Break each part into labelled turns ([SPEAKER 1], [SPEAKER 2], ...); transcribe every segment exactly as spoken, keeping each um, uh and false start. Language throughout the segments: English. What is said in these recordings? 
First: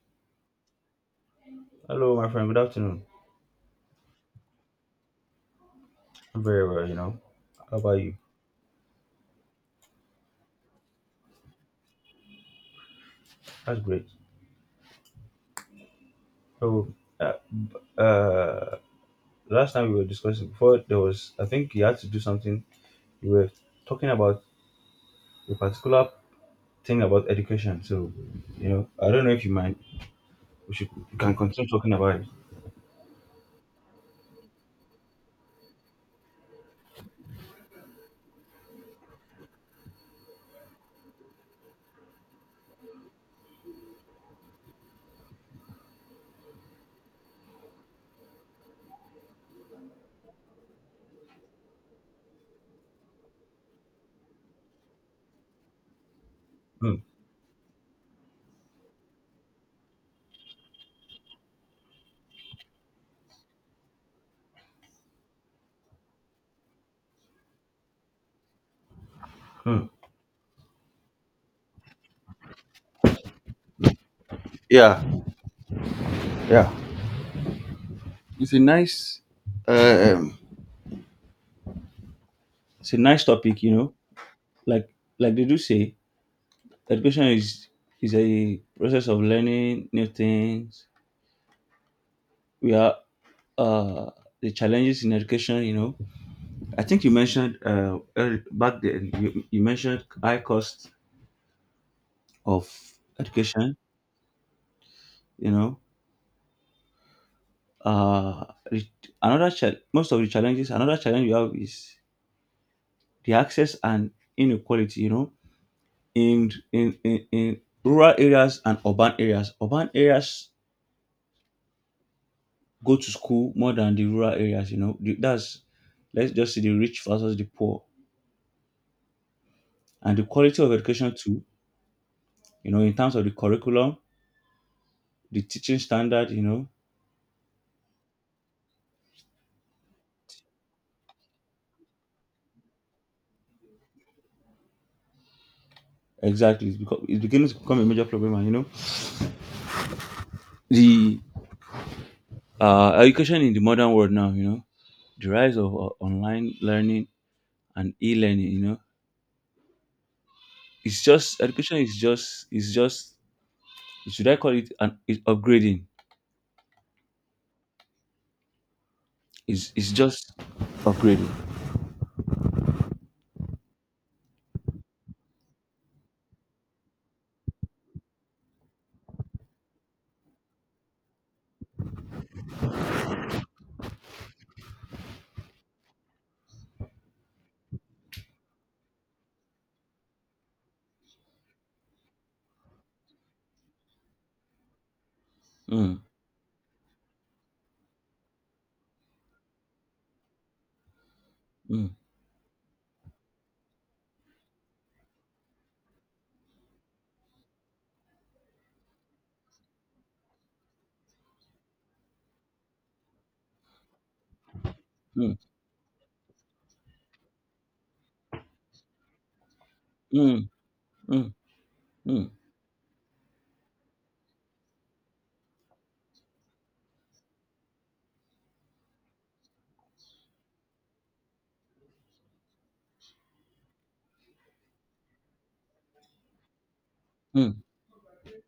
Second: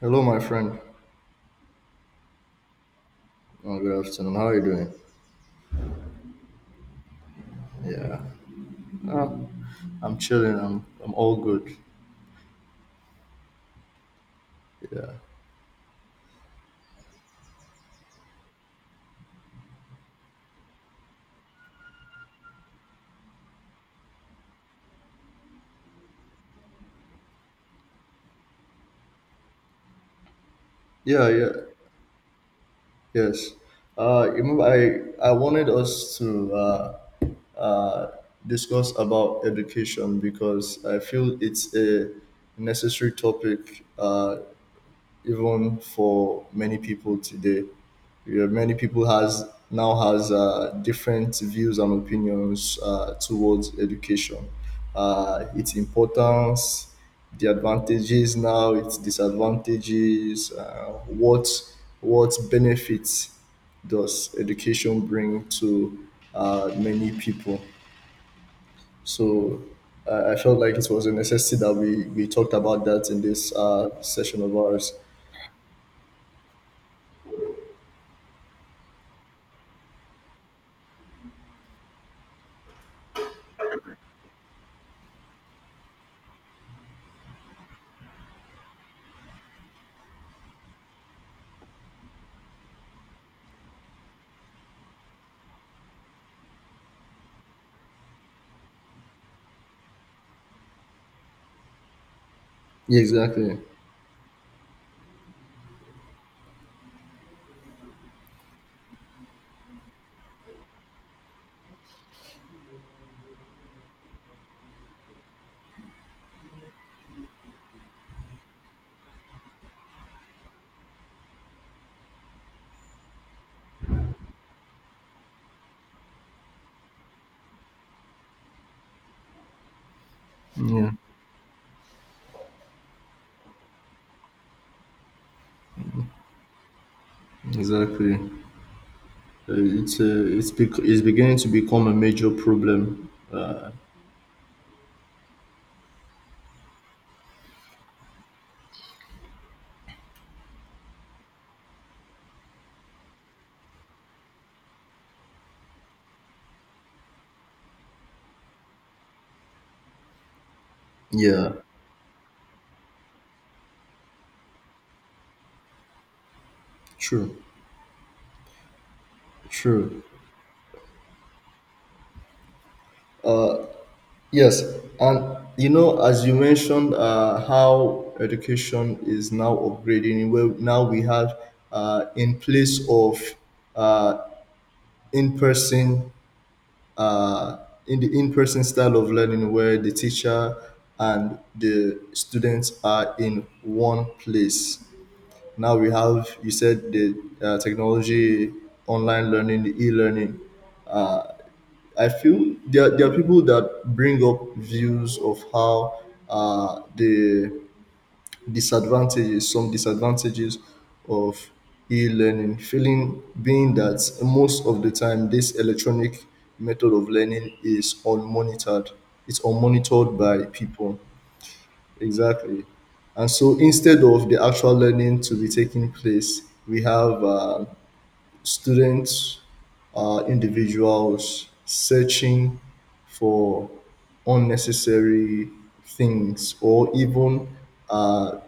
[SPEAKER 1] Hello, my friend.
[SPEAKER 2] Hello, my friend. Good afternoon.
[SPEAKER 1] Oh, good afternoon. How are you doing?
[SPEAKER 2] I'm very well, you know. How about you?
[SPEAKER 1] Yeah, uh, I'm chilling. I'm I'm all good.
[SPEAKER 2] That's great.
[SPEAKER 1] Yeah,
[SPEAKER 2] So, uh, uh, Last time we were discussing before, there was, I think you had to do something. You were talking about a particular thing about education. So, you know, I don't know if you mind. We should, we
[SPEAKER 1] yeah,
[SPEAKER 2] can
[SPEAKER 1] yeah.
[SPEAKER 2] continue talking about it.
[SPEAKER 1] Yes. Uh, you remember I I wanted us to uh, uh, discuss about education because I feel it's a necessary topic uh, even for many people today. Yeah, many people has now has uh, different views and opinions uh, towards education, uh, its importance,
[SPEAKER 2] Hmm.
[SPEAKER 1] the advantages now, its disadvantages, uh, what what benefits does education bring to uh, many people. So
[SPEAKER 2] Hmm.
[SPEAKER 1] uh, I felt like it was a necessity that we, we talked about that in this uh, session of ours.
[SPEAKER 2] Yeah. Yeah. It's a nice, um, it's a nice topic, you know. Like, like they do say, education is is a process of learning new things we are uh, the challenges in education. You know, I think you mentioned uh, earl- back then you, you mentioned high cost of
[SPEAKER 1] Yeah, exactly.
[SPEAKER 2] education. You know, uh, the- another cha- most of the challenges. Another challenge you have is the access and inequality. You know, in in in, in rural areas and urban areas. Urban areas go to school more than the rural areas. You know, The- that's let's just see the rich versus the poor and the quality of
[SPEAKER 1] Yeah,
[SPEAKER 2] education too, you know, in terms of the curriculum, the teaching standard, you know,
[SPEAKER 1] exactly. Uh, it's uh, it's bec- it's beginning to become a major problem. Uh,
[SPEAKER 2] exactly. It's, become, it's beginning to become a major problem. And, you know, the uh, education in the modern world now, you know, the rise of uh, online learning and e-learning, you know, it's just
[SPEAKER 1] yeah,
[SPEAKER 2] education is just it's just should I call it an it's upgrading?
[SPEAKER 1] true,
[SPEAKER 2] Is it's
[SPEAKER 1] true.
[SPEAKER 2] just upgrading.
[SPEAKER 1] Yes, and you know, as you mentioned, uh, how education is now upgrading. Well, now we have uh, in place of uh, in person, uh, in the in person style of learning, where the teacher and the students are in one place. Now we
[SPEAKER 2] Mm,
[SPEAKER 1] have, you said, the uh, technology, online learning, the e-learning.
[SPEAKER 2] mm,
[SPEAKER 1] I feel there, there are people that bring up views of how uh, the disadvantages some disadvantages of e-learning, feeling being that most of the time
[SPEAKER 2] mm,
[SPEAKER 1] this electronic method of learning is unmonitored it's unmonitored by
[SPEAKER 2] mm,
[SPEAKER 1] people.
[SPEAKER 2] mm, mm,
[SPEAKER 1] Exactly. And so, instead of the actual learning to be taking place, we have uh, students are individuals searching for unnecessary things, or even
[SPEAKER 2] mm,
[SPEAKER 1] uh,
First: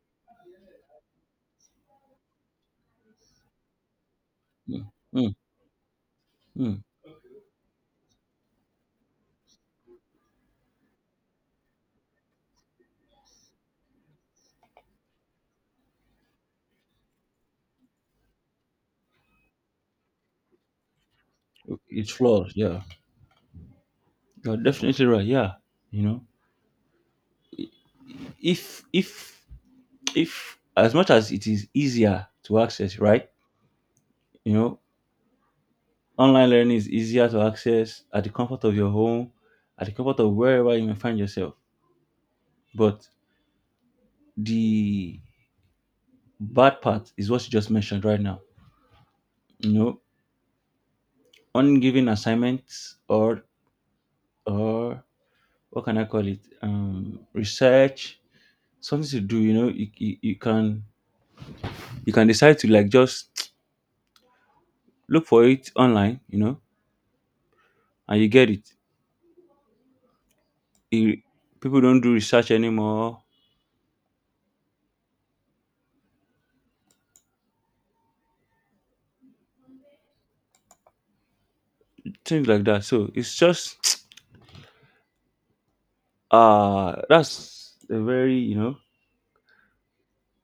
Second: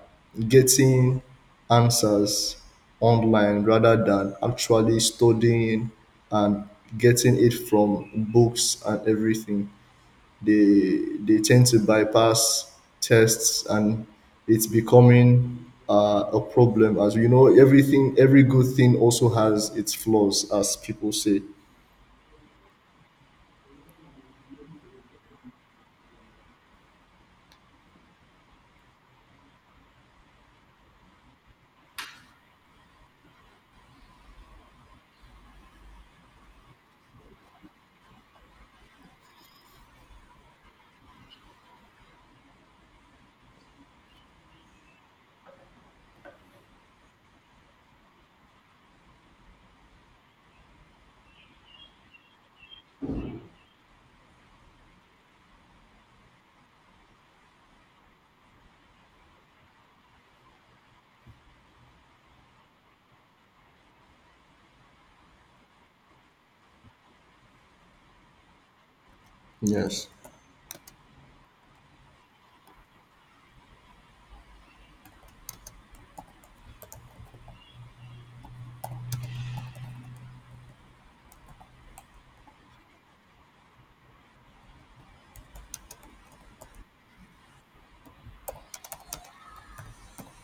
[SPEAKER 1] getting answers online rather than
[SPEAKER 2] mm,
[SPEAKER 1] actually
[SPEAKER 2] mm,
[SPEAKER 1] studying and
[SPEAKER 2] mm.
[SPEAKER 1] getting it from books and everything. They they tend to bypass tests, and it's becoming uh, a problem. As you know, everything, every good thing also has its flaws, as people say.
[SPEAKER 2] It's flawed. Yeah, you're definitely right. Yeah, you know, if if if as much as it is easier to access, right? You know, online learning is easier to access at the comfort of your home, at the comfort of wherever you may find yourself. But the bad part is what you just mentioned right now. You know, ungiven assignments or or what can I call it? Um, research, something to do. You know, you, you, you can you can decide to like just look for it online. You know, and you get it.
[SPEAKER 1] Yes.
[SPEAKER 2] You, People don't do research anymore, things like that. So it's just uh that's a very, you know,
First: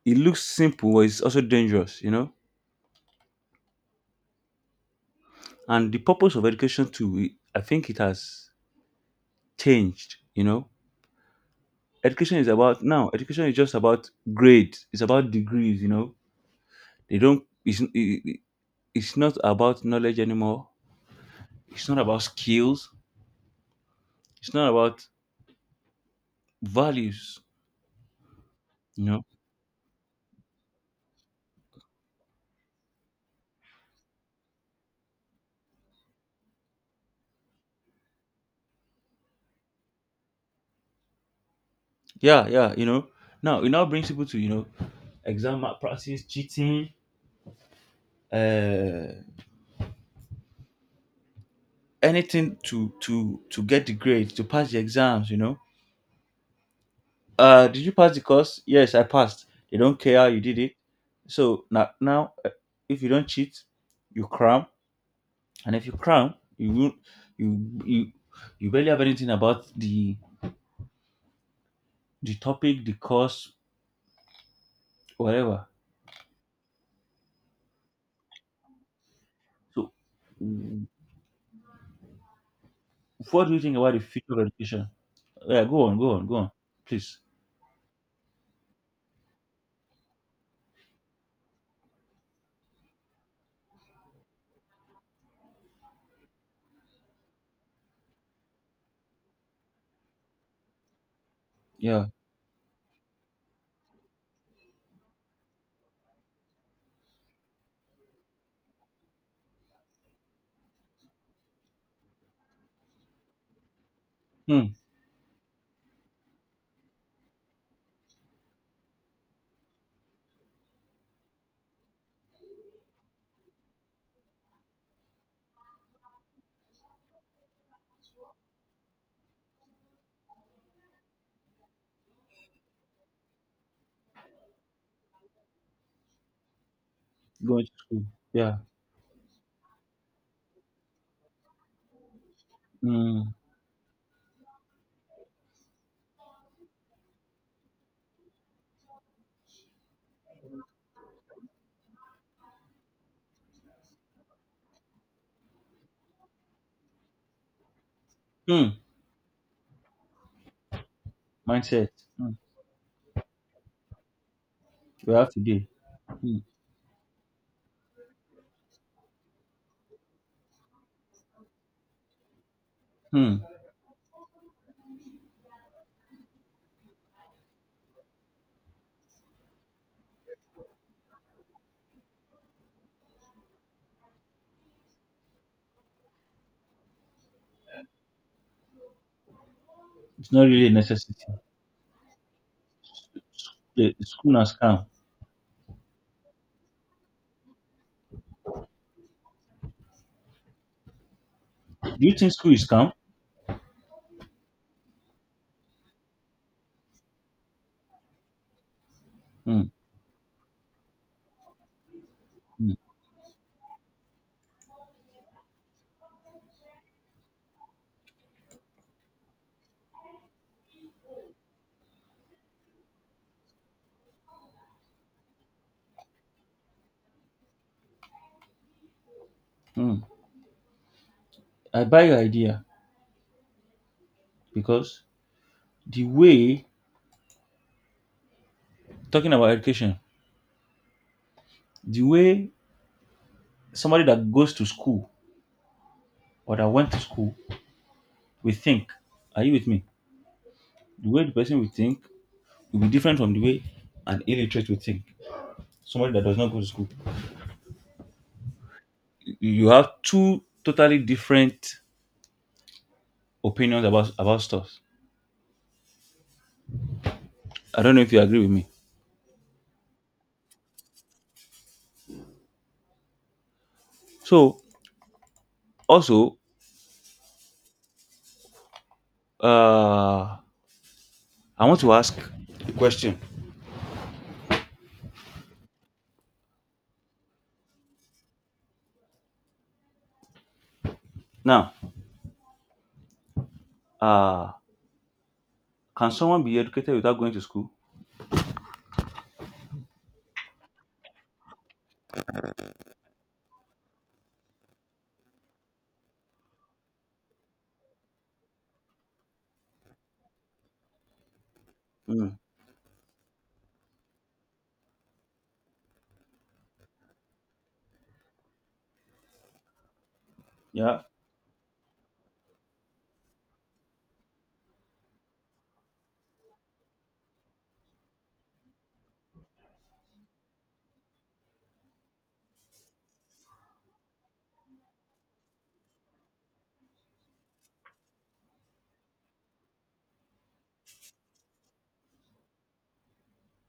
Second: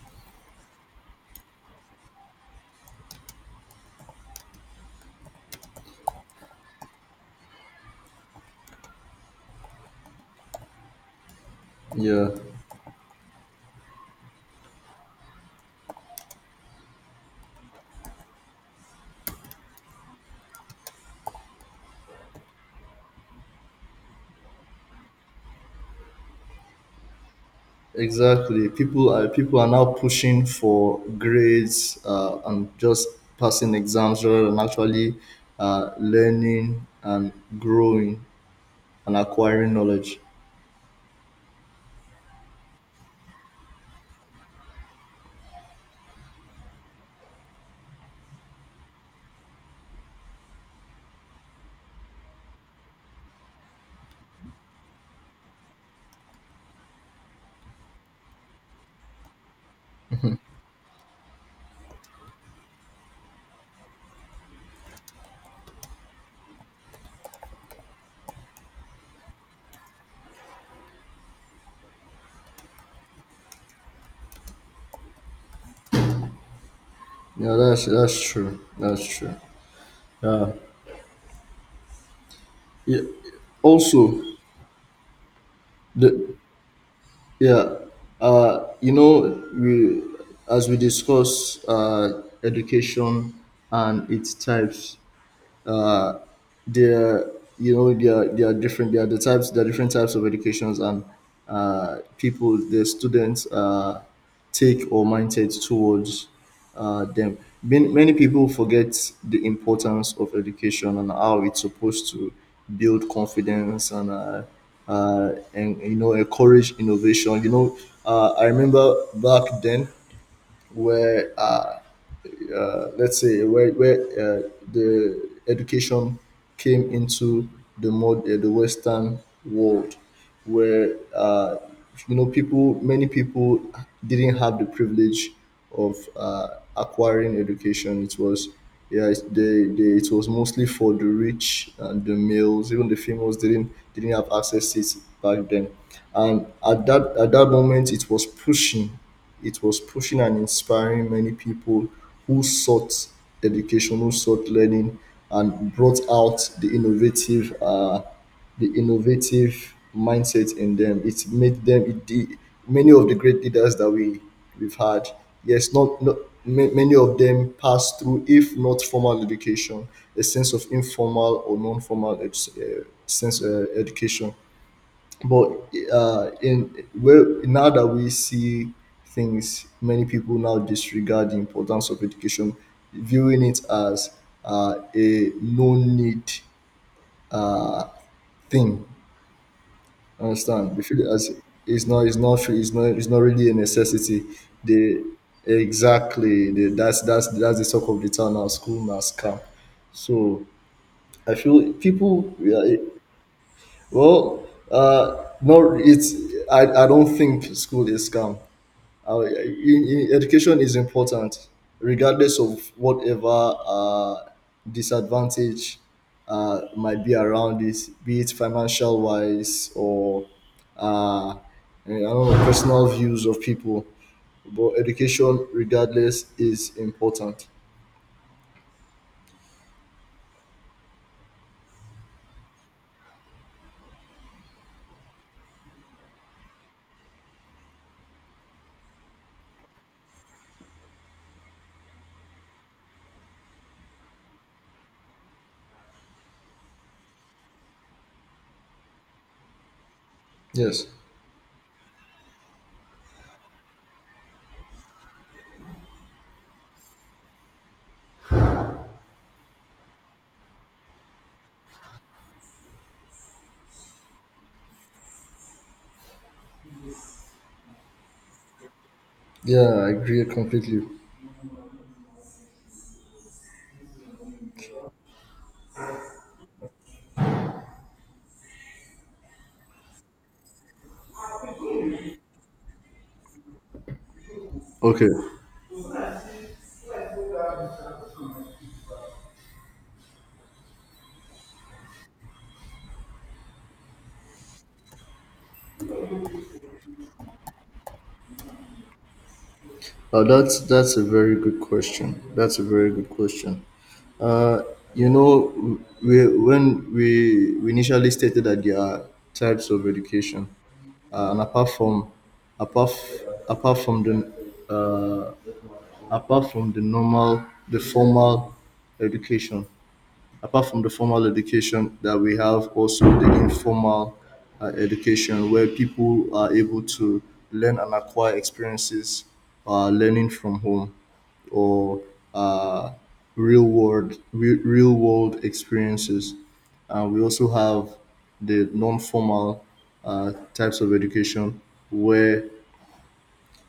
[SPEAKER 2] it looks simple, but it's also dangerous, you know. And the purpose of education too, it- I think it has changed, you know.
[SPEAKER 1] Yeah.
[SPEAKER 2] Education is about now. Education is just about grades. It's about degrees, you know. They don't. It's it, it- It's not about knowledge anymore. It's not about skills. It's not about values,
[SPEAKER 1] Exactly.
[SPEAKER 2] you
[SPEAKER 1] People
[SPEAKER 2] know.
[SPEAKER 1] are people are now pushing for grades, uh, and just passing exams rather than actually uh, learning and growing and acquiring knowledge.
[SPEAKER 2] Yeah, yeah, you know. Now it now brings people to, you know, exam malpractice, cheating, uh, anything to to to get the grades to pass the exams, you know. Uh, did you pass the course? Yes, I passed. They don't care how you did it. So now now uh, if you don't cheat, you cram, and if you cram you will you you you barely have anything about the the topic, the course, whatever.
[SPEAKER 1] Yeah, that's that's true. That's true.
[SPEAKER 2] So w-
[SPEAKER 1] Yeah.
[SPEAKER 2] what do you think about the
[SPEAKER 1] Also,
[SPEAKER 2] future of education? Yeah, go on go on go
[SPEAKER 1] the
[SPEAKER 2] on please.
[SPEAKER 1] yeah, uh, you know, we as we discuss uh, education and its types, uh, there, you know, there are, there are different there are the types there are different types of educations, and uh,
[SPEAKER 2] Yeah.
[SPEAKER 1] people the students uh, take or mindset towards uh, them. Many, many people forget the importance of education and how it's supposed to build confidence and uh,
[SPEAKER 2] Hmm.
[SPEAKER 1] uh, and you know, encourage innovation. You know, uh, I remember back then, where uh, uh, let's say, where where uh, the education came into the mod uh, the Western world, where uh, you know, people many people didn't have the privilege of uh, acquiring
[SPEAKER 2] Going to
[SPEAKER 1] education.
[SPEAKER 2] school,
[SPEAKER 1] It was.
[SPEAKER 2] yeah.
[SPEAKER 1] Yeah, it, they, they, it was mostly for the rich and the males. Even the
[SPEAKER 2] Mm.
[SPEAKER 1] females didn't didn't have access to it back then. And at that at that moment, it was pushing it was pushing and inspiring many people who sought education, who sought learning, and brought out the innovative, uh, the
[SPEAKER 2] Hmm.
[SPEAKER 1] innovative mindset in them. It made them,
[SPEAKER 2] Mindset.
[SPEAKER 1] it, the,
[SPEAKER 2] Hmm.
[SPEAKER 1] many of the great leaders that we we've had.
[SPEAKER 2] We have today.
[SPEAKER 1] Yes, not not
[SPEAKER 2] Hmm.
[SPEAKER 1] ma- many of them passed through, if not formal education, a sense of informal or non-formal edu- uh,
[SPEAKER 2] Hmm.
[SPEAKER 1] sense uh, education. But uh, in well, now that we see things, many people now disregard the importance of education, viewing it as uh, a no need thing.
[SPEAKER 2] It's not really a
[SPEAKER 1] Understand? They feel it
[SPEAKER 2] necessity.
[SPEAKER 1] as it's not, it's not, it's not, it's not really a
[SPEAKER 2] The the
[SPEAKER 1] necessity.
[SPEAKER 2] school has come.
[SPEAKER 1] They Exactly, they, that's that's that's the talk of the town now. School now scam. So I feel
[SPEAKER 2] Do you think
[SPEAKER 1] people.
[SPEAKER 2] school
[SPEAKER 1] Yeah,
[SPEAKER 2] is
[SPEAKER 1] it-
[SPEAKER 2] calm?
[SPEAKER 1] well, uh, no, it's I, I don't think school is scam. Uh,
[SPEAKER 2] Hmm.
[SPEAKER 1] in, in education is important, regardless of
[SPEAKER 2] Hmm.
[SPEAKER 1] whatever uh, disadvantage uh, might be around it, be it financial wise or uh, I don't know, personal views of people. But education, regardless, is important.
[SPEAKER 2] Hmm. I buy your idea because the way talking about education, the way somebody that goes to school or that went to school, we think. Are you with me?
[SPEAKER 1] Yes.
[SPEAKER 2] The way the person will think will be different from the way an illiterate will think. Somebody that does not go to school. You you have two totally different opinions about about stuff. I don't know if you agree with me.
[SPEAKER 1] Yeah, I agree completely.
[SPEAKER 2] So also, Uh, I want to ask a question
[SPEAKER 1] Okay.
[SPEAKER 2] now. Uh, can someone be educated without going to school?
[SPEAKER 1] Uh, that's that's a very good question. That's a very good question. You know, we, when we, we initially stated that there are types of education, uh, and apart from
[SPEAKER 2] Mm,
[SPEAKER 1] apart f- apart from the uh, apart from the normal the formal education, apart from the
[SPEAKER 2] yeah.
[SPEAKER 1] formal education, that we have also the informal uh, education, where people are able to learn and acquire experiences, uh, learning from home, or uh, real world re- real world experiences. And we also have the non-formal uh, types of education, where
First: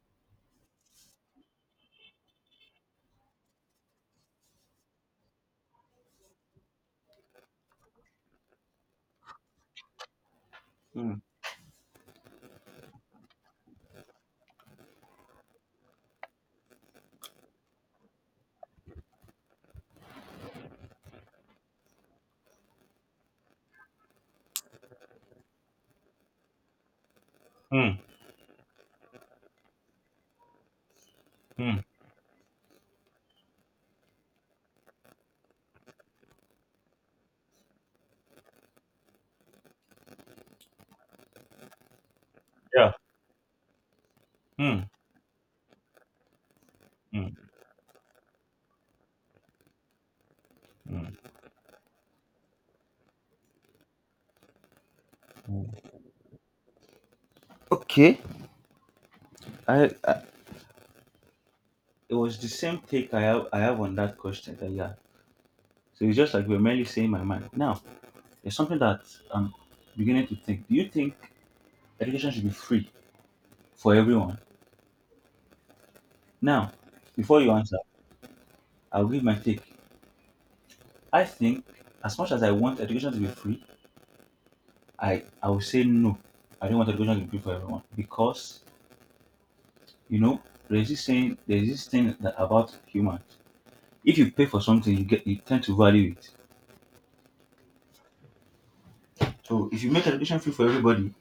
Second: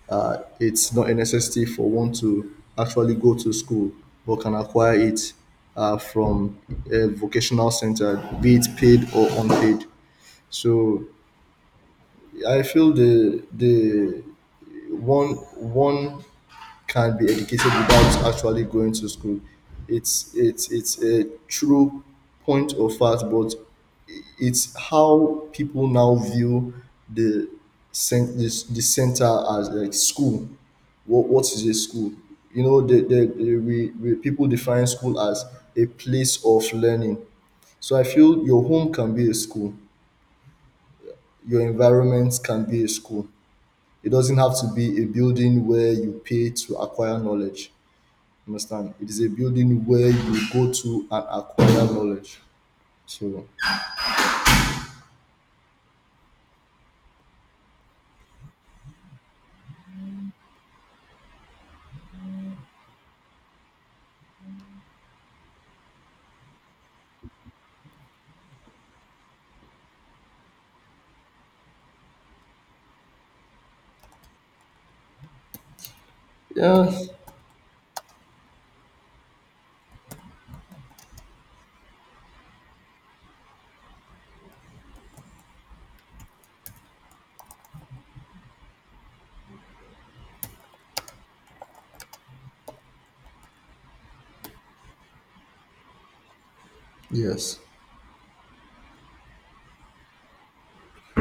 [SPEAKER 1] uh, it's not a necessity for one to actually go to school, but can acquire it uh, from a vocational center, be it paid or unpaid. So
[SPEAKER 2] Mm,
[SPEAKER 1] I feel the the one one can be educated without actually going to school. It's it's it's a true point of fact, but it's how people now view the
[SPEAKER 2] mm,
[SPEAKER 1] cent- the, the center, as like, school, what what is a
[SPEAKER 2] mm,
[SPEAKER 1] school. You know, the, the, the we, we people define school as a place of learning. So I feel your home can be a school, your environment can be a
[SPEAKER 2] yeah.
[SPEAKER 1] school. It doesn't have to
[SPEAKER 2] Mm,
[SPEAKER 1] be a building where you pay to acquire
[SPEAKER 2] mm,
[SPEAKER 1] knowledge. Understand, it is a building where you go to
[SPEAKER 2] mm.
[SPEAKER 1] and acquire knowledge. So
[SPEAKER 2] Okay. I, I it was the same take I have I have on that question, that yeah. So it's just like we're merely saying my mind. Now it's something that I'm beginning to think. Do you think education should be free for everyone? Now,
[SPEAKER 1] yeah.
[SPEAKER 2] before you answer, I'll give my take. I think as much as I want education to be free, I I will say no. I don't want education to be for everyone because, you know, there's this saying there's this thing that about humans. If you pay for something, you get you tend to value it.
[SPEAKER 1] Yes.
[SPEAKER 2] So if you make education free for everybody,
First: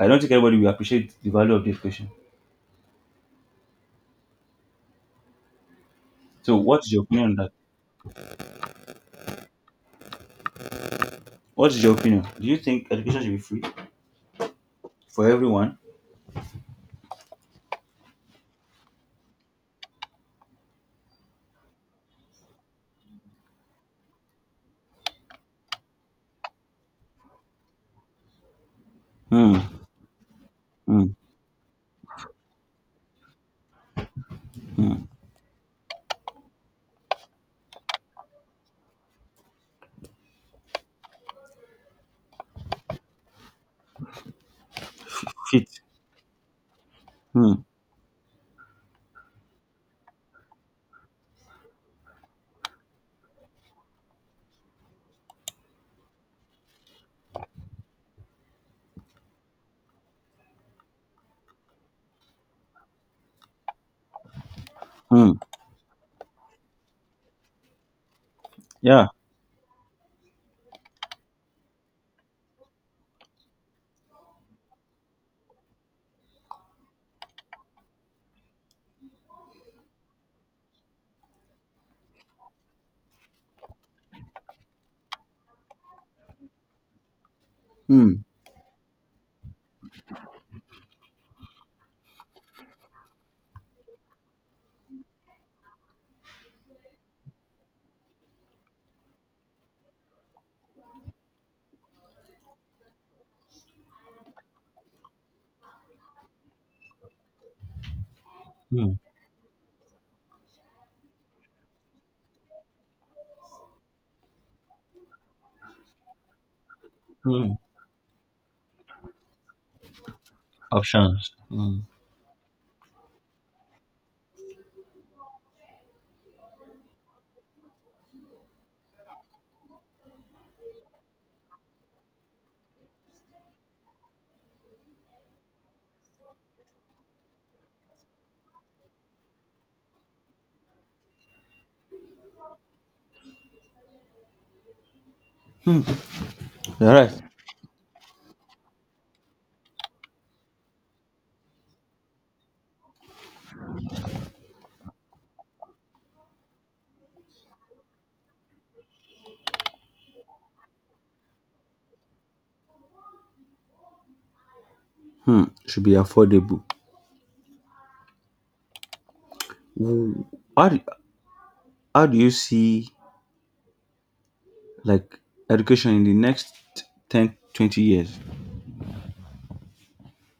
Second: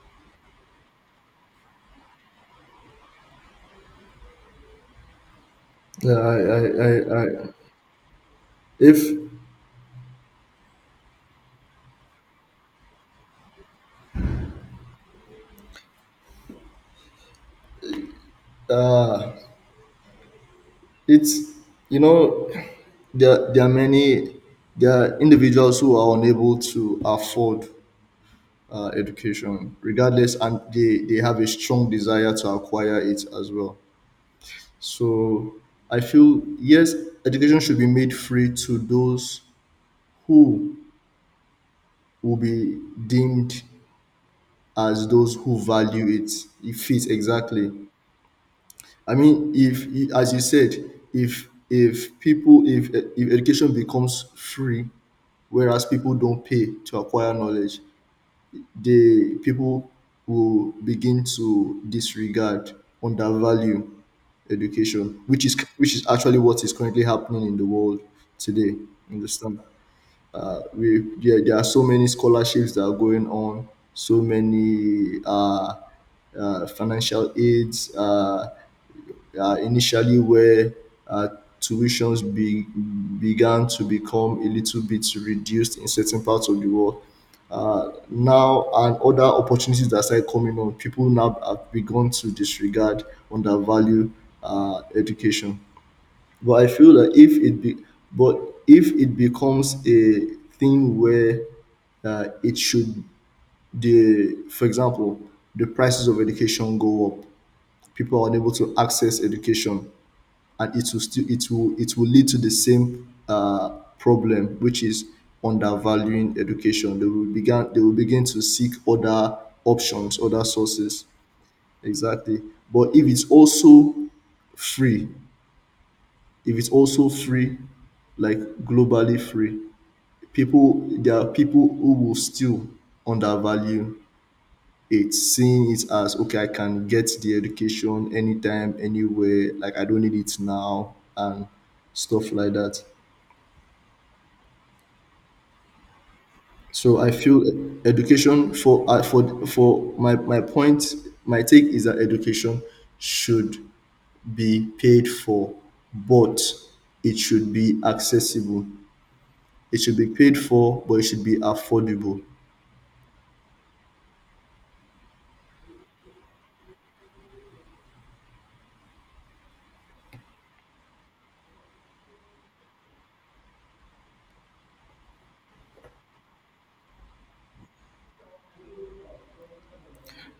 [SPEAKER 2] I don't think everybody will appreciate the value of the education.
[SPEAKER 1] Yeah, I,
[SPEAKER 2] So
[SPEAKER 1] I,
[SPEAKER 2] what's your
[SPEAKER 1] I, I,
[SPEAKER 2] opinion on that?
[SPEAKER 1] if
[SPEAKER 2] What is your opinion? Do you think education should be free for everyone?
[SPEAKER 1] it's you know, there there are many, there are individuals who are unable to afford uh,
[SPEAKER 2] Hmm.
[SPEAKER 1] education regardless, and they,
[SPEAKER 2] Hmm.
[SPEAKER 1] they have a strong desire to acquire it as well.
[SPEAKER 2] Hmm.
[SPEAKER 1] So I feel, yes, education should be made free to those who will be deemed as those who
[SPEAKER 2] Fit.
[SPEAKER 1] value it. If it
[SPEAKER 2] Hmm.
[SPEAKER 1] Exactly. I mean, if as you said, if if people if if education becomes free, whereas people don't pay to acquire knowledge, the people will begin to disregard, undervalue education,
[SPEAKER 2] Hmm.
[SPEAKER 1] which is which is actually what is currently happening in the world today.
[SPEAKER 2] Yeah.
[SPEAKER 1] Understand? Uh, we yeah, there are so many scholarships that are going on, so many uh, uh, financial aids. Uh, uh, initially, where uh, tuitions be, began to become a little bit reduced in certain parts of the world. Uh,
[SPEAKER 2] Hmm.
[SPEAKER 1] now, and other opportunities that started coming on, people now have begun to disregard, undervalue uh, education. But I feel that if it be, but if it becomes a thing where uh, it should the for example, the prices of education go up, people are unable to
[SPEAKER 2] Hmm.
[SPEAKER 1] access education, and it will still it will it will lead to the same uh, problem, which is undervaluing education. They will
[SPEAKER 2] Hmm.
[SPEAKER 1] begin they will begin to seek other options, other sources.
[SPEAKER 2] Options. Hmm.
[SPEAKER 1] Exactly. But if it's also free, if it's also free, like globally free, people there are people who will still undervalue it, seeing it as, okay, I can get the education anytime, anywhere, like I don't need it now, and stuff like that.
[SPEAKER 2] Hmm. You're
[SPEAKER 1] So I
[SPEAKER 2] right.
[SPEAKER 1] feel education for uh, for for my my point, my take is that education should be paid for, but it should be accessible. It should be paid for, but it should be affordable.
[SPEAKER 2] Hmm. Should be affordable. Wh- How, do, How do you see like education in the next ten, twenty years?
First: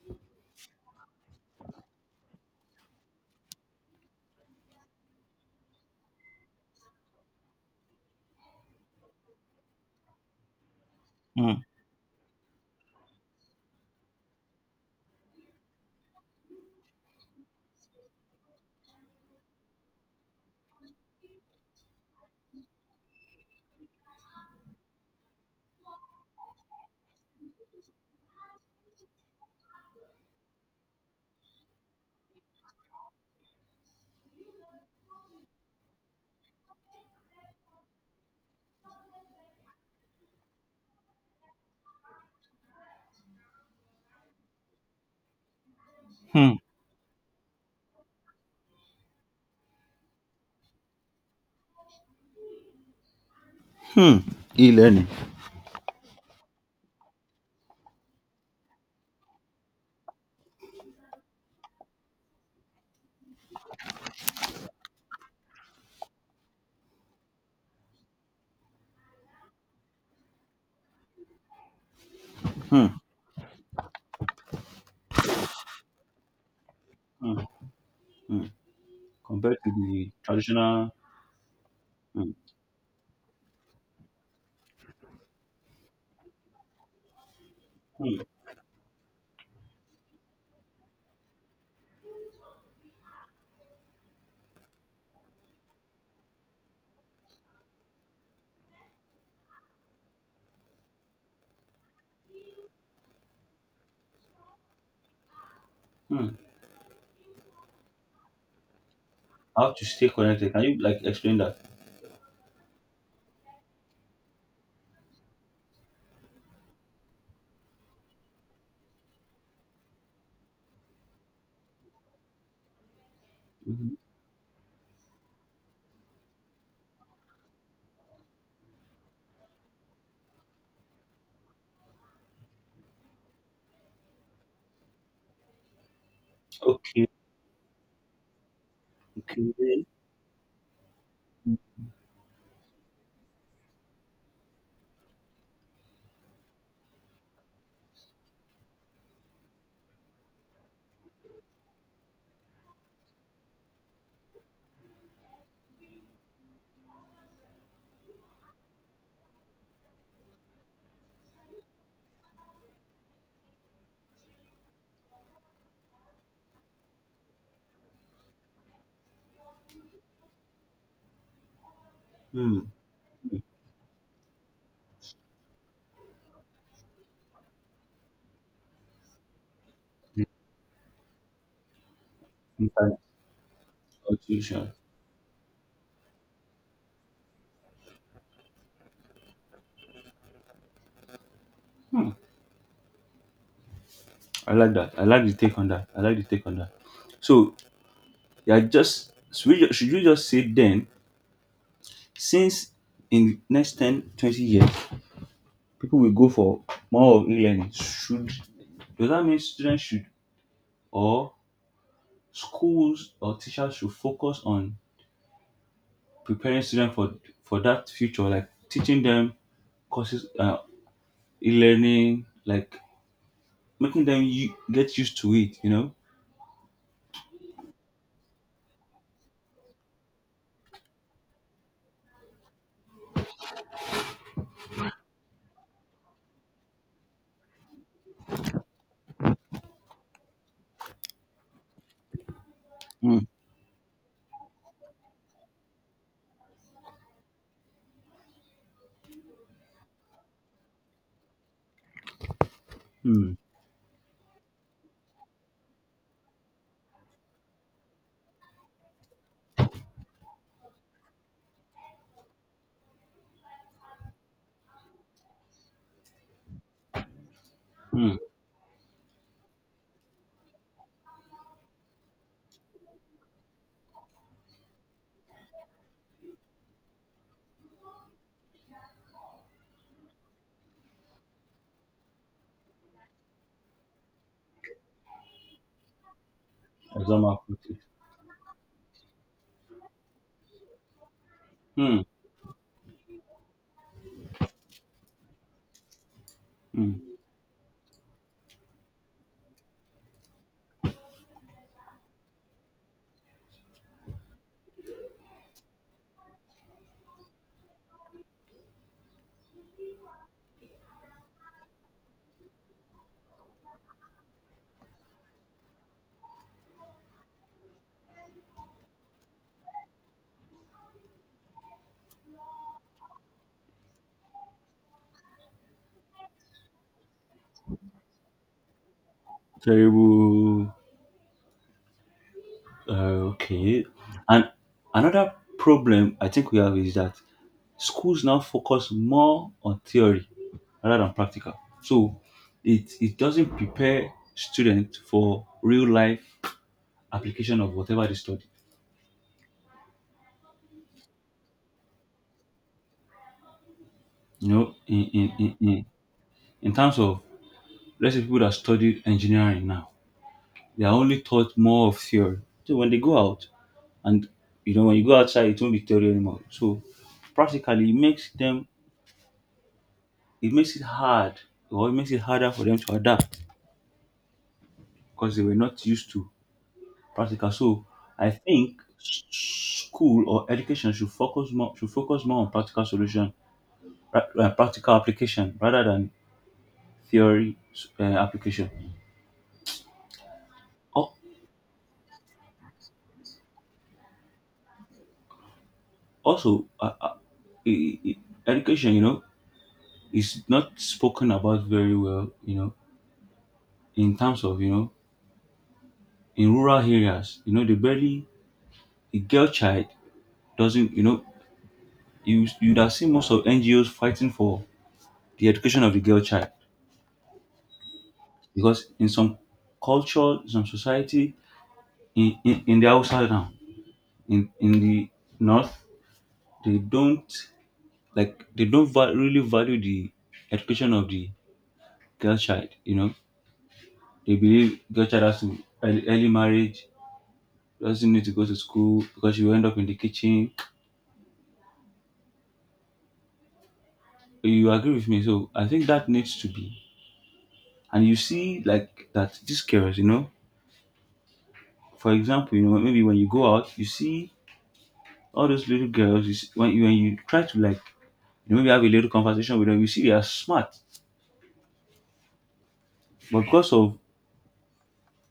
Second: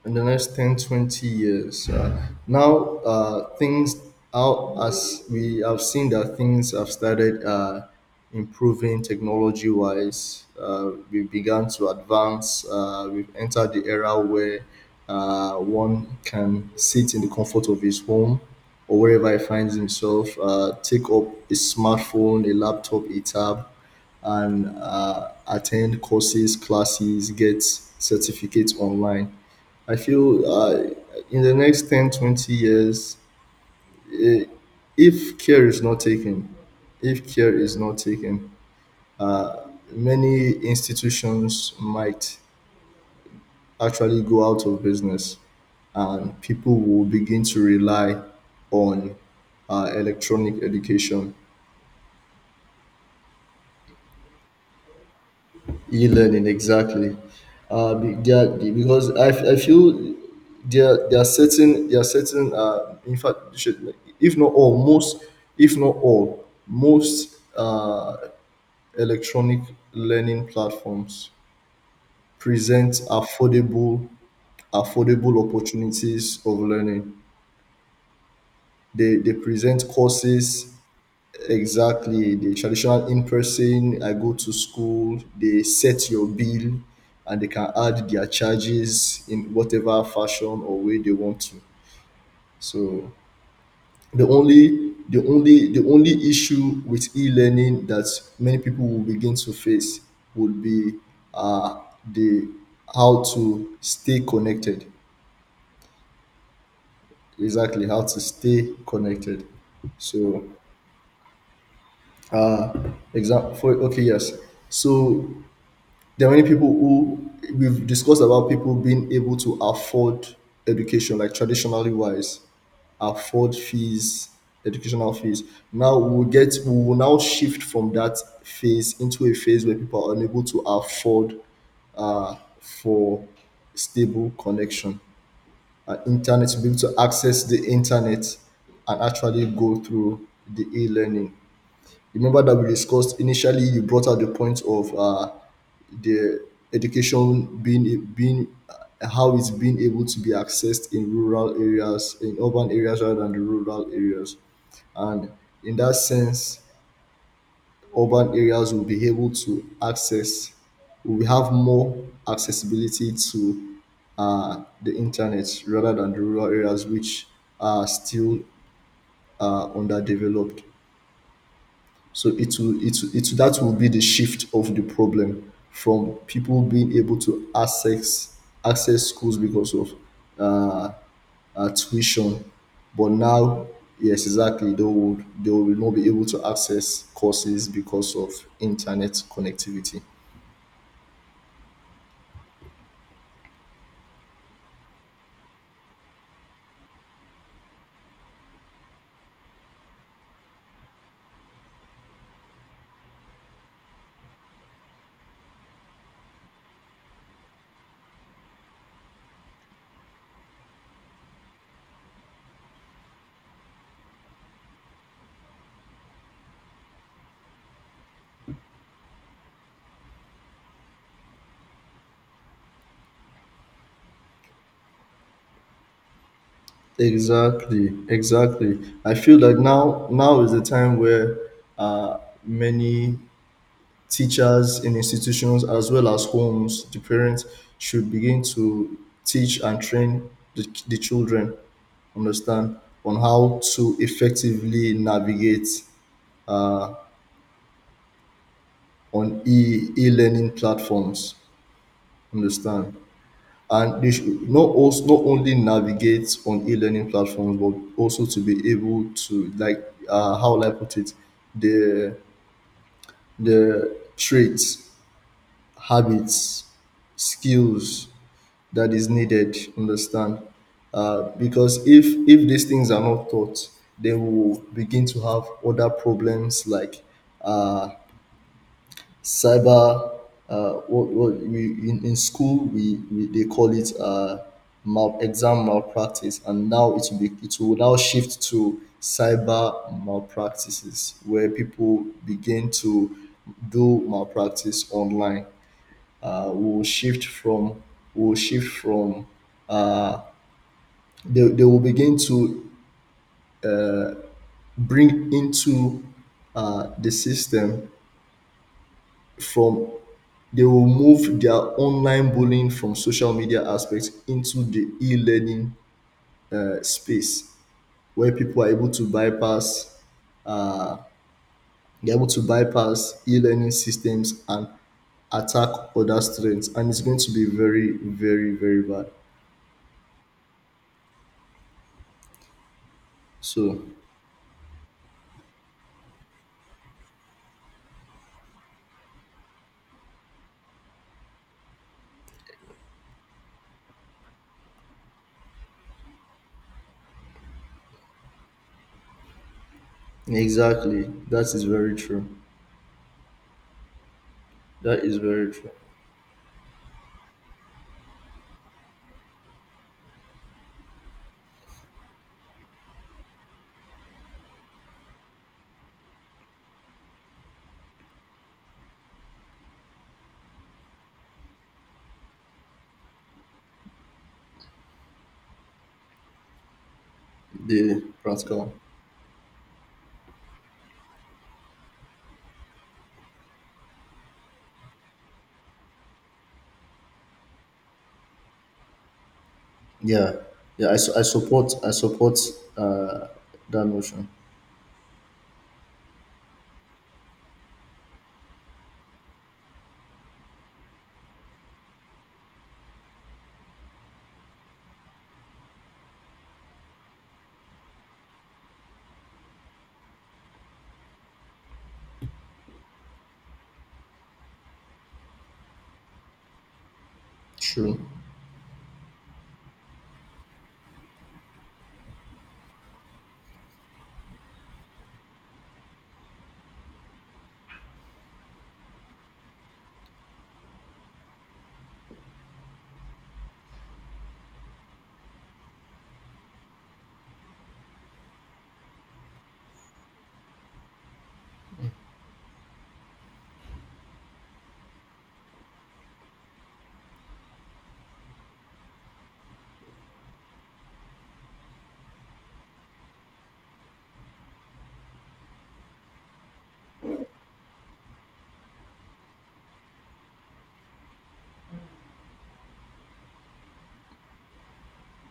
[SPEAKER 1] In the next ten, twenty years, uh, now, uh, things out, as we have seen that things have started uh, improving technology wise uh, we
[SPEAKER 2] Mm.
[SPEAKER 1] began to advance. Uh, we've entered the era where uh, one can sit in the comfort of his home or wherever he finds himself, uh, take up a smartphone, a laptop, a tab, and uh, attend courses, classes, get certificates online. I feel, uh, in the next ten, twenty years, eh, if care is not taken, if care is not taken, many institutions might actually go out of business, and
[SPEAKER 2] Hmm.
[SPEAKER 1] people will begin to rely on uh, electronic education.
[SPEAKER 2] Hmm. E-learning.
[SPEAKER 1] E-learning, exactly. uh, be- there are, because I, f- I feel there there are certain, there are certain uh, in fact you should, if not all most if not all, most uh, electronic learning platforms
[SPEAKER 2] Hmm.
[SPEAKER 1] present affordable affordable opportunities of learning.
[SPEAKER 2] Hmm. Hmm.
[SPEAKER 1] They they
[SPEAKER 2] Compared to
[SPEAKER 1] present
[SPEAKER 2] the
[SPEAKER 1] courses.
[SPEAKER 2] traditional. Hmm.
[SPEAKER 1] Exactly. The traditional, in person, I go to school, they set your bill, and they can add
[SPEAKER 2] Hmm.
[SPEAKER 1] their charges in whatever fashion or way they want to. So the only the only the only issue with e-learning that many people will begin to face would be uh the how to stay connected.
[SPEAKER 2] Hmm.
[SPEAKER 1] Exactly, how to stay connected.
[SPEAKER 2] How to stay
[SPEAKER 1] So,
[SPEAKER 2] connected? Can you like explain that?
[SPEAKER 1] uh, example, okay, yes. So, there are many people who we've discussed about, people being able to afford education, like traditionally wise, afford
[SPEAKER 2] Mhm.
[SPEAKER 1] fees, educational fees. Now we'll get we will now shift from that phase into a phase where people are unable to afford uh, for stable connection and internet, to be able to
[SPEAKER 2] Okay.
[SPEAKER 1] access the internet and actually go
[SPEAKER 2] Okay.
[SPEAKER 1] through the e-learning.
[SPEAKER 2] Hmm.
[SPEAKER 1] Remember that we discussed initially, you brought out the point of uh, the education being being uh, how it's being able to be accessed in rural areas, in urban areas rather than the rural areas. And in that sense, urban areas will be able to access, we have more accessibility to uh, the internet rather than the rural areas, which are still uh, underdeveloped. So it
[SPEAKER 2] Hmm.
[SPEAKER 1] will, it will, it will- that will be the shift of the problem from people being able to access access schools because of
[SPEAKER 2] The
[SPEAKER 1] uh, uh, tuition,
[SPEAKER 2] Internet
[SPEAKER 1] but now
[SPEAKER 2] or
[SPEAKER 1] yes,
[SPEAKER 2] solution.
[SPEAKER 1] exactly they will they will not be able to access courses because of internet connectivity.
[SPEAKER 2] Hmm. I like that. I like the take on that. I like the take on that. So yeah, just should we, ju- should you just say then, since in the next ten twenty years, people will go for more of e-learning. Should, does that mean students should or schools or teachers should focus on preparing students for for that future, like teaching them courses, uh, e-learning, like making them u- get used to it. You know.
[SPEAKER 1] Exactly, exactly. I feel like now now is the time where uh, many teachers in institutions as well as homes, the parents should begin to teach and train the, the children, understand, on
[SPEAKER 2] Hmm.
[SPEAKER 1] how to effectively navigate uh, on e e-learning platforms, understand.
[SPEAKER 2] Hmm.
[SPEAKER 1] And they should not also not only navigate on e-learning platforms, but also to be able to, like, uh, how will I put it, the the traits, habits, skills
[SPEAKER 2] Hmm.
[SPEAKER 1] that is needed. Understand? Uh, because if if these things are not taught, then we will begin to have other problems like uh, cyber. Uh, what, what we in, in school we, we they call it uh, mal, exam malpractice, and now it
[SPEAKER 2] As
[SPEAKER 1] will
[SPEAKER 2] I'm
[SPEAKER 1] be it
[SPEAKER 2] put.
[SPEAKER 1] will now shift to cyber malpractices where
[SPEAKER 2] Hmm.
[SPEAKER 1] people begin to do malpractice online, uh, will
[SPEAKER 2] Hmm.
[SPEAKER 1] shift from will shift from uh, they, they will begin to bring into uh, the system from they will move their online bullying from social media aspects into the e-learning uh, space where people are able to bypass uh, they're able to bypass e-learning systems and attack other students, and it's going to be very, very, very bad.
[SPEAKER 2] Terrible. Uh,
[SPEAKER 1] So
[SPEAKER 2] okay. And another problem I think we have is that schools now focus more on theory rather than practical. So it it doesn't prepare students for real life application of whatever they study.
[SPEAKER 1] exactly. That is very true.
[SPEAKER 2] You know, in
[SPEAKER 1] That is
[SPEAKER 2] in,
[SPEAKER 1] very
[SPEAKER 2] in,
[SPEAKER 1] true.
[SPEAKER 2] in, in terms of let's say people that study engineering now, they are only taught more of theory. So when they go out and, you know, when you go outside it won't be theory anymore. So practically it makes them it makes it hard, or it makes it harder for them to adapt because they were not used to practical. So
[SPEAKER 1] The
[SPEAKER 2] I
[SPEAKER 1] practical.
[SPEAKER 2] think s- school or education should focus more, should focus more on practical solution, pra- uh, practical application rather than theory s- uh, application.
[SPEAKER 1] Yeah. Yeah. I,
[SPEAKER 2] Al-
[SPEAKER 1] su- I support. I support uh, that notion.
[SPEAKER 2] Also, uh, uh, e- e- education, you know, is not spoken about very well. You know, in terms of, you know, in rural areas, you know, the barely the girl child doesn't. You know, you you'd have seen most of N G Os fighting for the education of the girl child
[SPEAKER 1] True.
[SPEAKER 2] because in some culture, some society, in, in, in the outside now, in, in the north, they don't, like, they don't va- really value the education of the girl child. You know, they believe girl child has to early, early marriage, doesn't need to go to school because you end up in the kitchen. You agree with me? So I think that needs to be. And you see like that these girls, you know, for example, you know maybe when you go out, you see all those little girls. You see, when you when you try to like, you know, maybe have a little conversation with them, you see they are smart. But because of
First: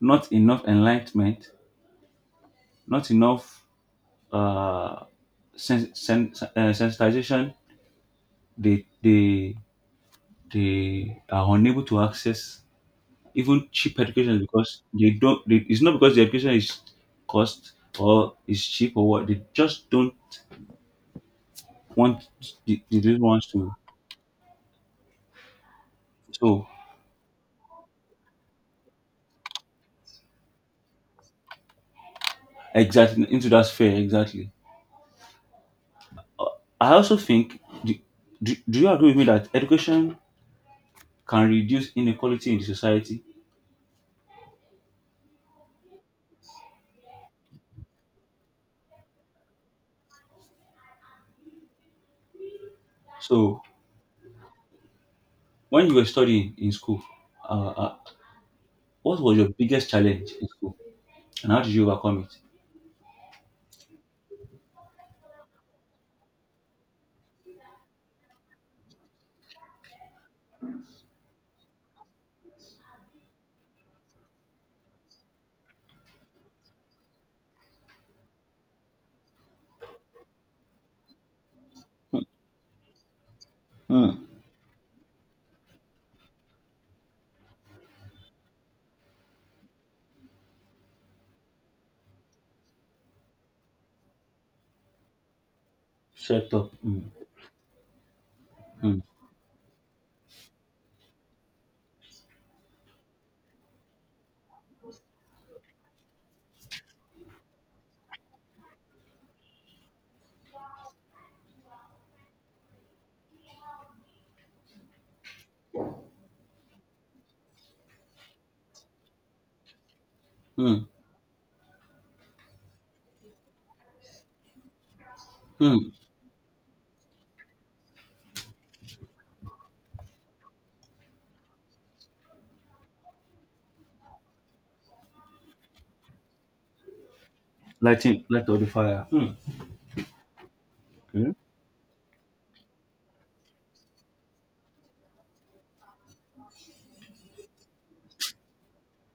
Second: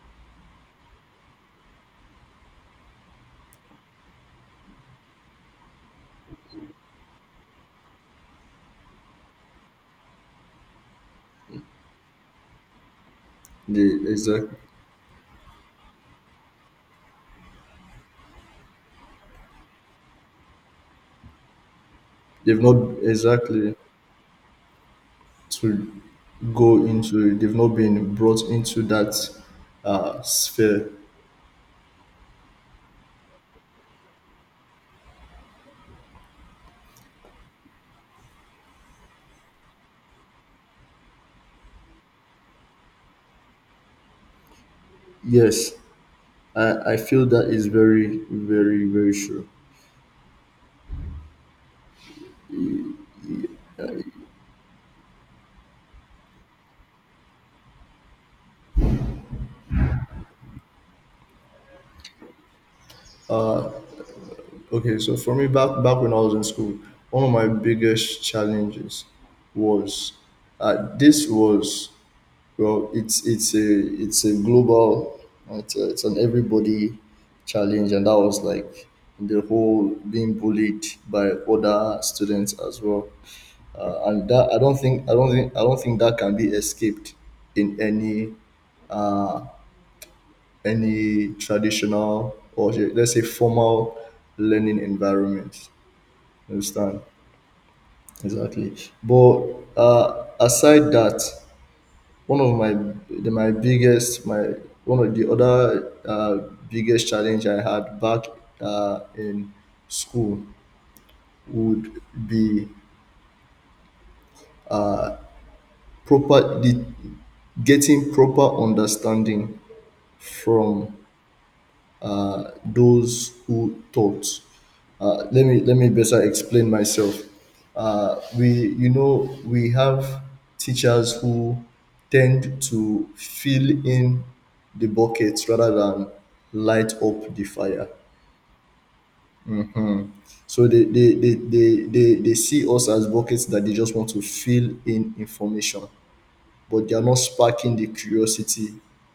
[SPEAKER 2] not enough enlightenment, not enough uh, sen- sen- uh, sensitization. They they they are unable to access even cheap
[SPEAKER 1] The
[SPEAKER 2] education
[SPEAKER 1] exact.
[SPEAKER 2] because they don't. They, it's not because the education is cost or is cheap or what. They just don't want.
[SPEAKER 1] They've
[SPEAKER 2] They
[SPEAKER 1] not
[SPEAKER 2] the little ones to.
[SPEAKER 1] exactly to
[SPEAKER 2] So
[SPEAKER 1] go into. They've not been brought into that uh, sphere.
[SPEAKER 2] exactly into that sphere, exactly. I also think. Do, do, do you agree with me that education can reduce inequality in the society?
[SPEAKER 1] Yes. I, I feel that is very, very, very true.
[SPEAKER 2] So when you were studying in school, uh, uh, what was your biggest challenge in school, and how did you overcome it?
[SPEAKER 1] Okay, so for me, back back when I was in school, one of my biggest challenges was uh, this was, well, it's it's a it's a global, it's, a, it's an everybody challenge, and that was like the whole being bullied by other students as well, uh,
[SPEAKER 2] Hmm.
[SPEAKER 1] and that I don't think I don't think I don't think that can be escaped in any uh, any traditional or, let's say, formal learning environment.
[SPEAKER 2] Shut
[SPEAKER 1] You
[SPEAKER 2] up.
[SPEAKER 1] understand?
[SPEAKER 2] Mm,
[SPEAKER 1] Exactly.
[SPEAKER 2] mm,
[SPEAKER 1] But uh, aside that, one of my the, my biggest my one of the other uh, biggest challenge I had back uh, in school would be proper the, getting proper understanding
[SPEAKER 2] mm,
[SPEAKER 1] from uh, those who taught. Uh, let me let me
[SPEAKER 2] mm.
[SPEAKER 1] better explain myself. Uh, we You know, we have teachers who tend to fill in the buckets rather than light up the fire.
[SPEAKER 2] Lighting, light of the fire. Mm.
[SPEAKER 1] So they they,
[SPEAKER 2] Okay.
[SPEAKER 1] they, they, they they see us as buckets that they just want to fill in information, but they are not sparking the curiosity,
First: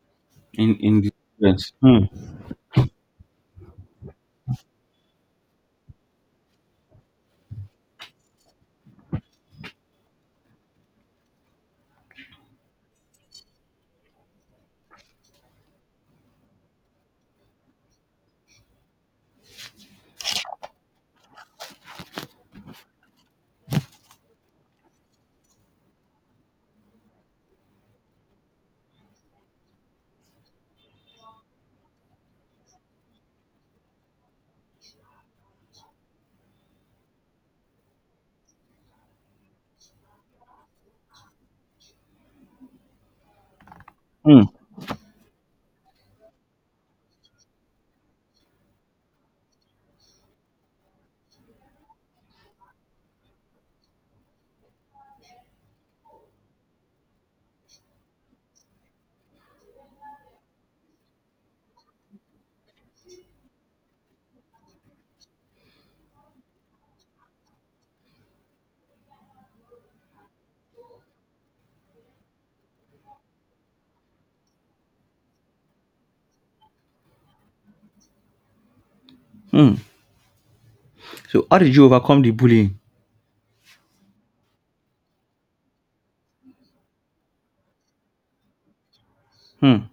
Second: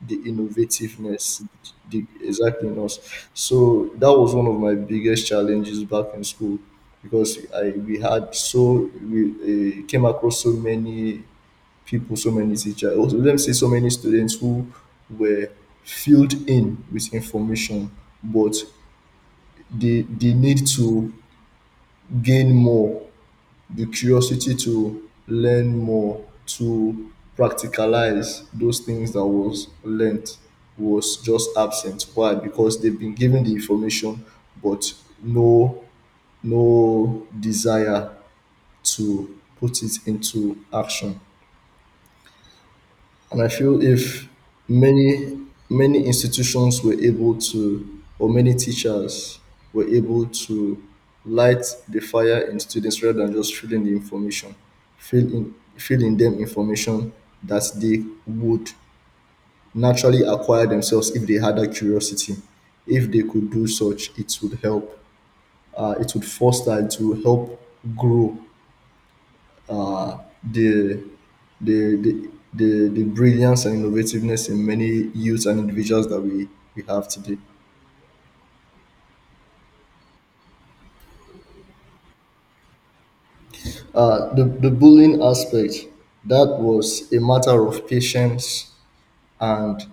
[SPEAKER 1] the
[SPEAKER 2] In in the
[SPEAKER 1] innovativeness,
[SPEAKER 2] students.
[SPEAKER 1] the
[SPEAKER 2] Mm,
[SPEAKER 1] exactly in us. So that was one of my biggest challenges back in school, because I we had, so we uh, came across so many people, so many teachers, also, let me say so many students who were filled in with information, but they they need to gain more, the curiosity to learn more, to practicalize those things that was learnt, was just absent. Why? Because they've been given the information, but no, no desire to put it into action. And I feel if
[SPEAKER 2] mm,
[SPEAKER 1] many many institutions were able to, or many teachers were able to light the fire in students rather than just filling the information, fill in, them information that they would naturally acquire themselves if they had that curiosity. If they could do such, it would help. Uh, it would foster. It would help grow uh, the the the the, the brilliance and innovativeness in many youths and individuals that we, we have today.
[SPEAKER 2] mm. So how did you overcome the bullying?
[SPEAKER 1] Uh, the, the bullying aspect, that was a matter of patience and
[SPEAKER 2] Mm.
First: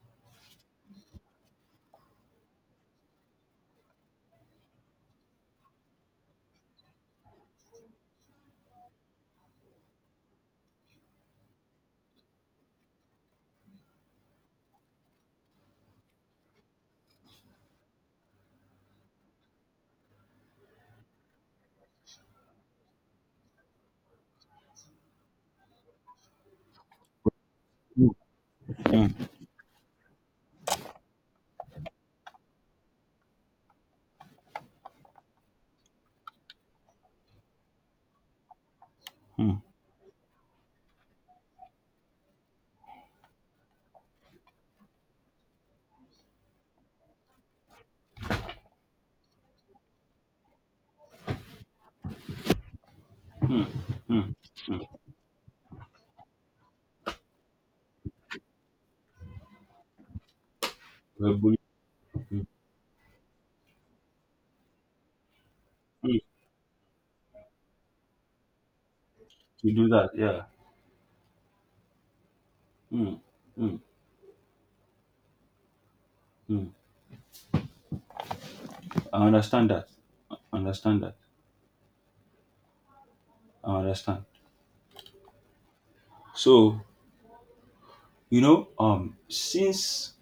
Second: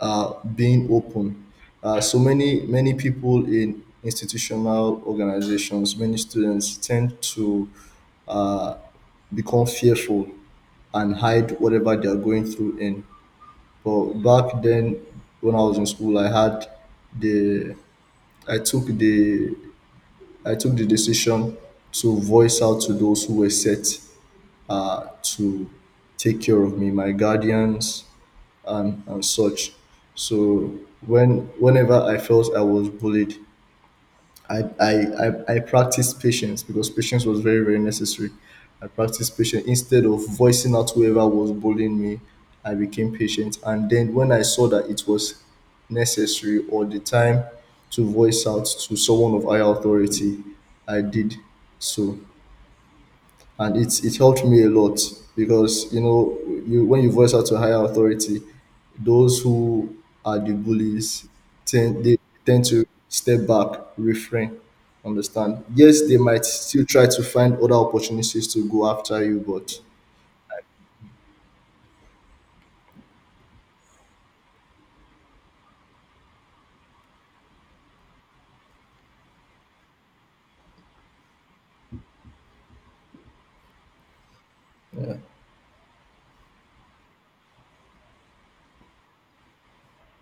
[SPEAKER 1] uh, being open. Uh, so many, many people in institutional organizations, many students tend to uh, become fearful and hide whatever they are going through in. But back then, when I was in school, I had the I took the I took the decision to voice out to those who were set uh, to take care of me, my guardians
[SPEAKER 2] Mm,
[SPEAKER 1] and,
[SPEAKER 2] mm,
[SPEAKER 1] and such. So when whenever I felt I was bullied, I, I, I, I practiced patience because patience was very, very necessary. I practiced
[SPEAKER 2] mm,
[SPEAKER 1] patience. Instead of voicing out whoever was bullying me, I became patient. And then when I saw that it was necessary, or the time to voice out to someone of higher authority, I did so, and it it
[SPEAKER 2] mm.
[SPEAKER 1] helped me a lot, because you know, you, when you voice out to higher authority, those who are the bullies
[SPEAKER 2] We're bullied.
[SPEAKER 1] tend, they
[SPEAKER 2] Mm,
[SPEAKER 1] tend to step back, refrain, understand. Yes, they
[SPEAKER 2] mm.
[SPEAKER 1] might still try to find other opportunities to go after you,
[SPEAKER 2] To
[SPEAKER 1] but
[SPEAKER 2] do that, yeah. Mm, mm, mm. I understand that. I understand that. I understand. So you know, um, since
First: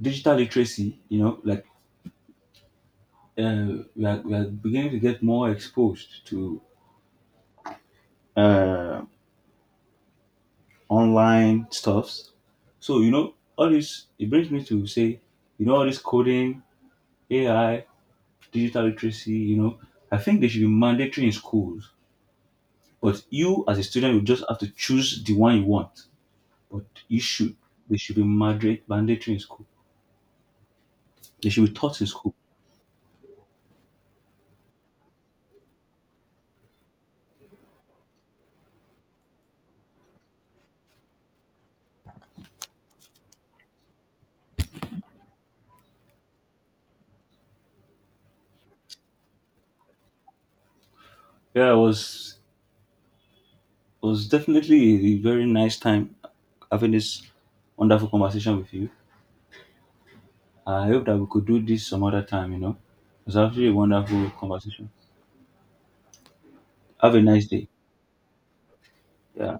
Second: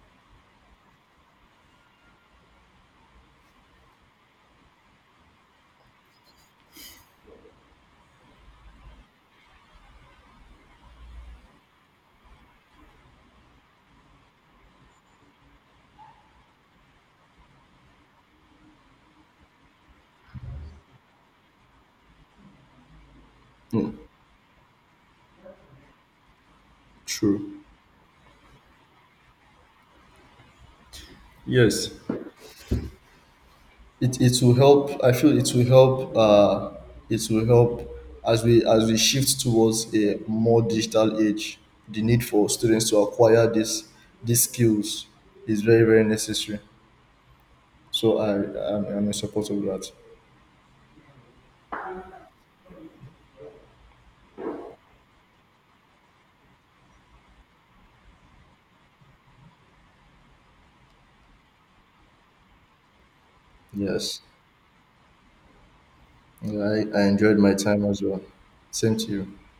[SPEAKER 2] digital literacy, you know, like uh, we, are, we are beginning to get more exposed to uh, online stuffs. So, you know, all this, it brings me to say, you know, all this coding, A I, digital literacy, you know, I think they should be mandatory in schools. But you, as a student, you just have to choose the one you want. But you should.
[SPEAKER 1] true.
[SPEAKER 2] They should be mandate- mandatory in school. They should be
[SPEAKER 1] Yes.
[SPEAKER 2] taught in school.
[SPEAKER 1] it it will help, I feel it will help, uh it will help as we as we shift towards a more digital age, the need for students to acquire this these skills is very, very necessary. So i i'm, I'm in support of that.
[SPEAKER 2] Yeah, I was. It was definitely a very nice time having this wonderful conversation with you. I hope that we could do this some other time, you know. It was actually a
[SPEAKER 1] Yes.
[SPEAKER 2] wonderful conversation.
[SPEAKER 1] Yeah, I, I
[SPEAKER 2] Have a
[SPEAKER 1] enjoyed
[SPEAKER 2] nice
[SPEAKER 1] my
[SPEAKER 2] day.
[SPEAKER 1] time as well. Same to you.
[SPEAKER 2] Yeah.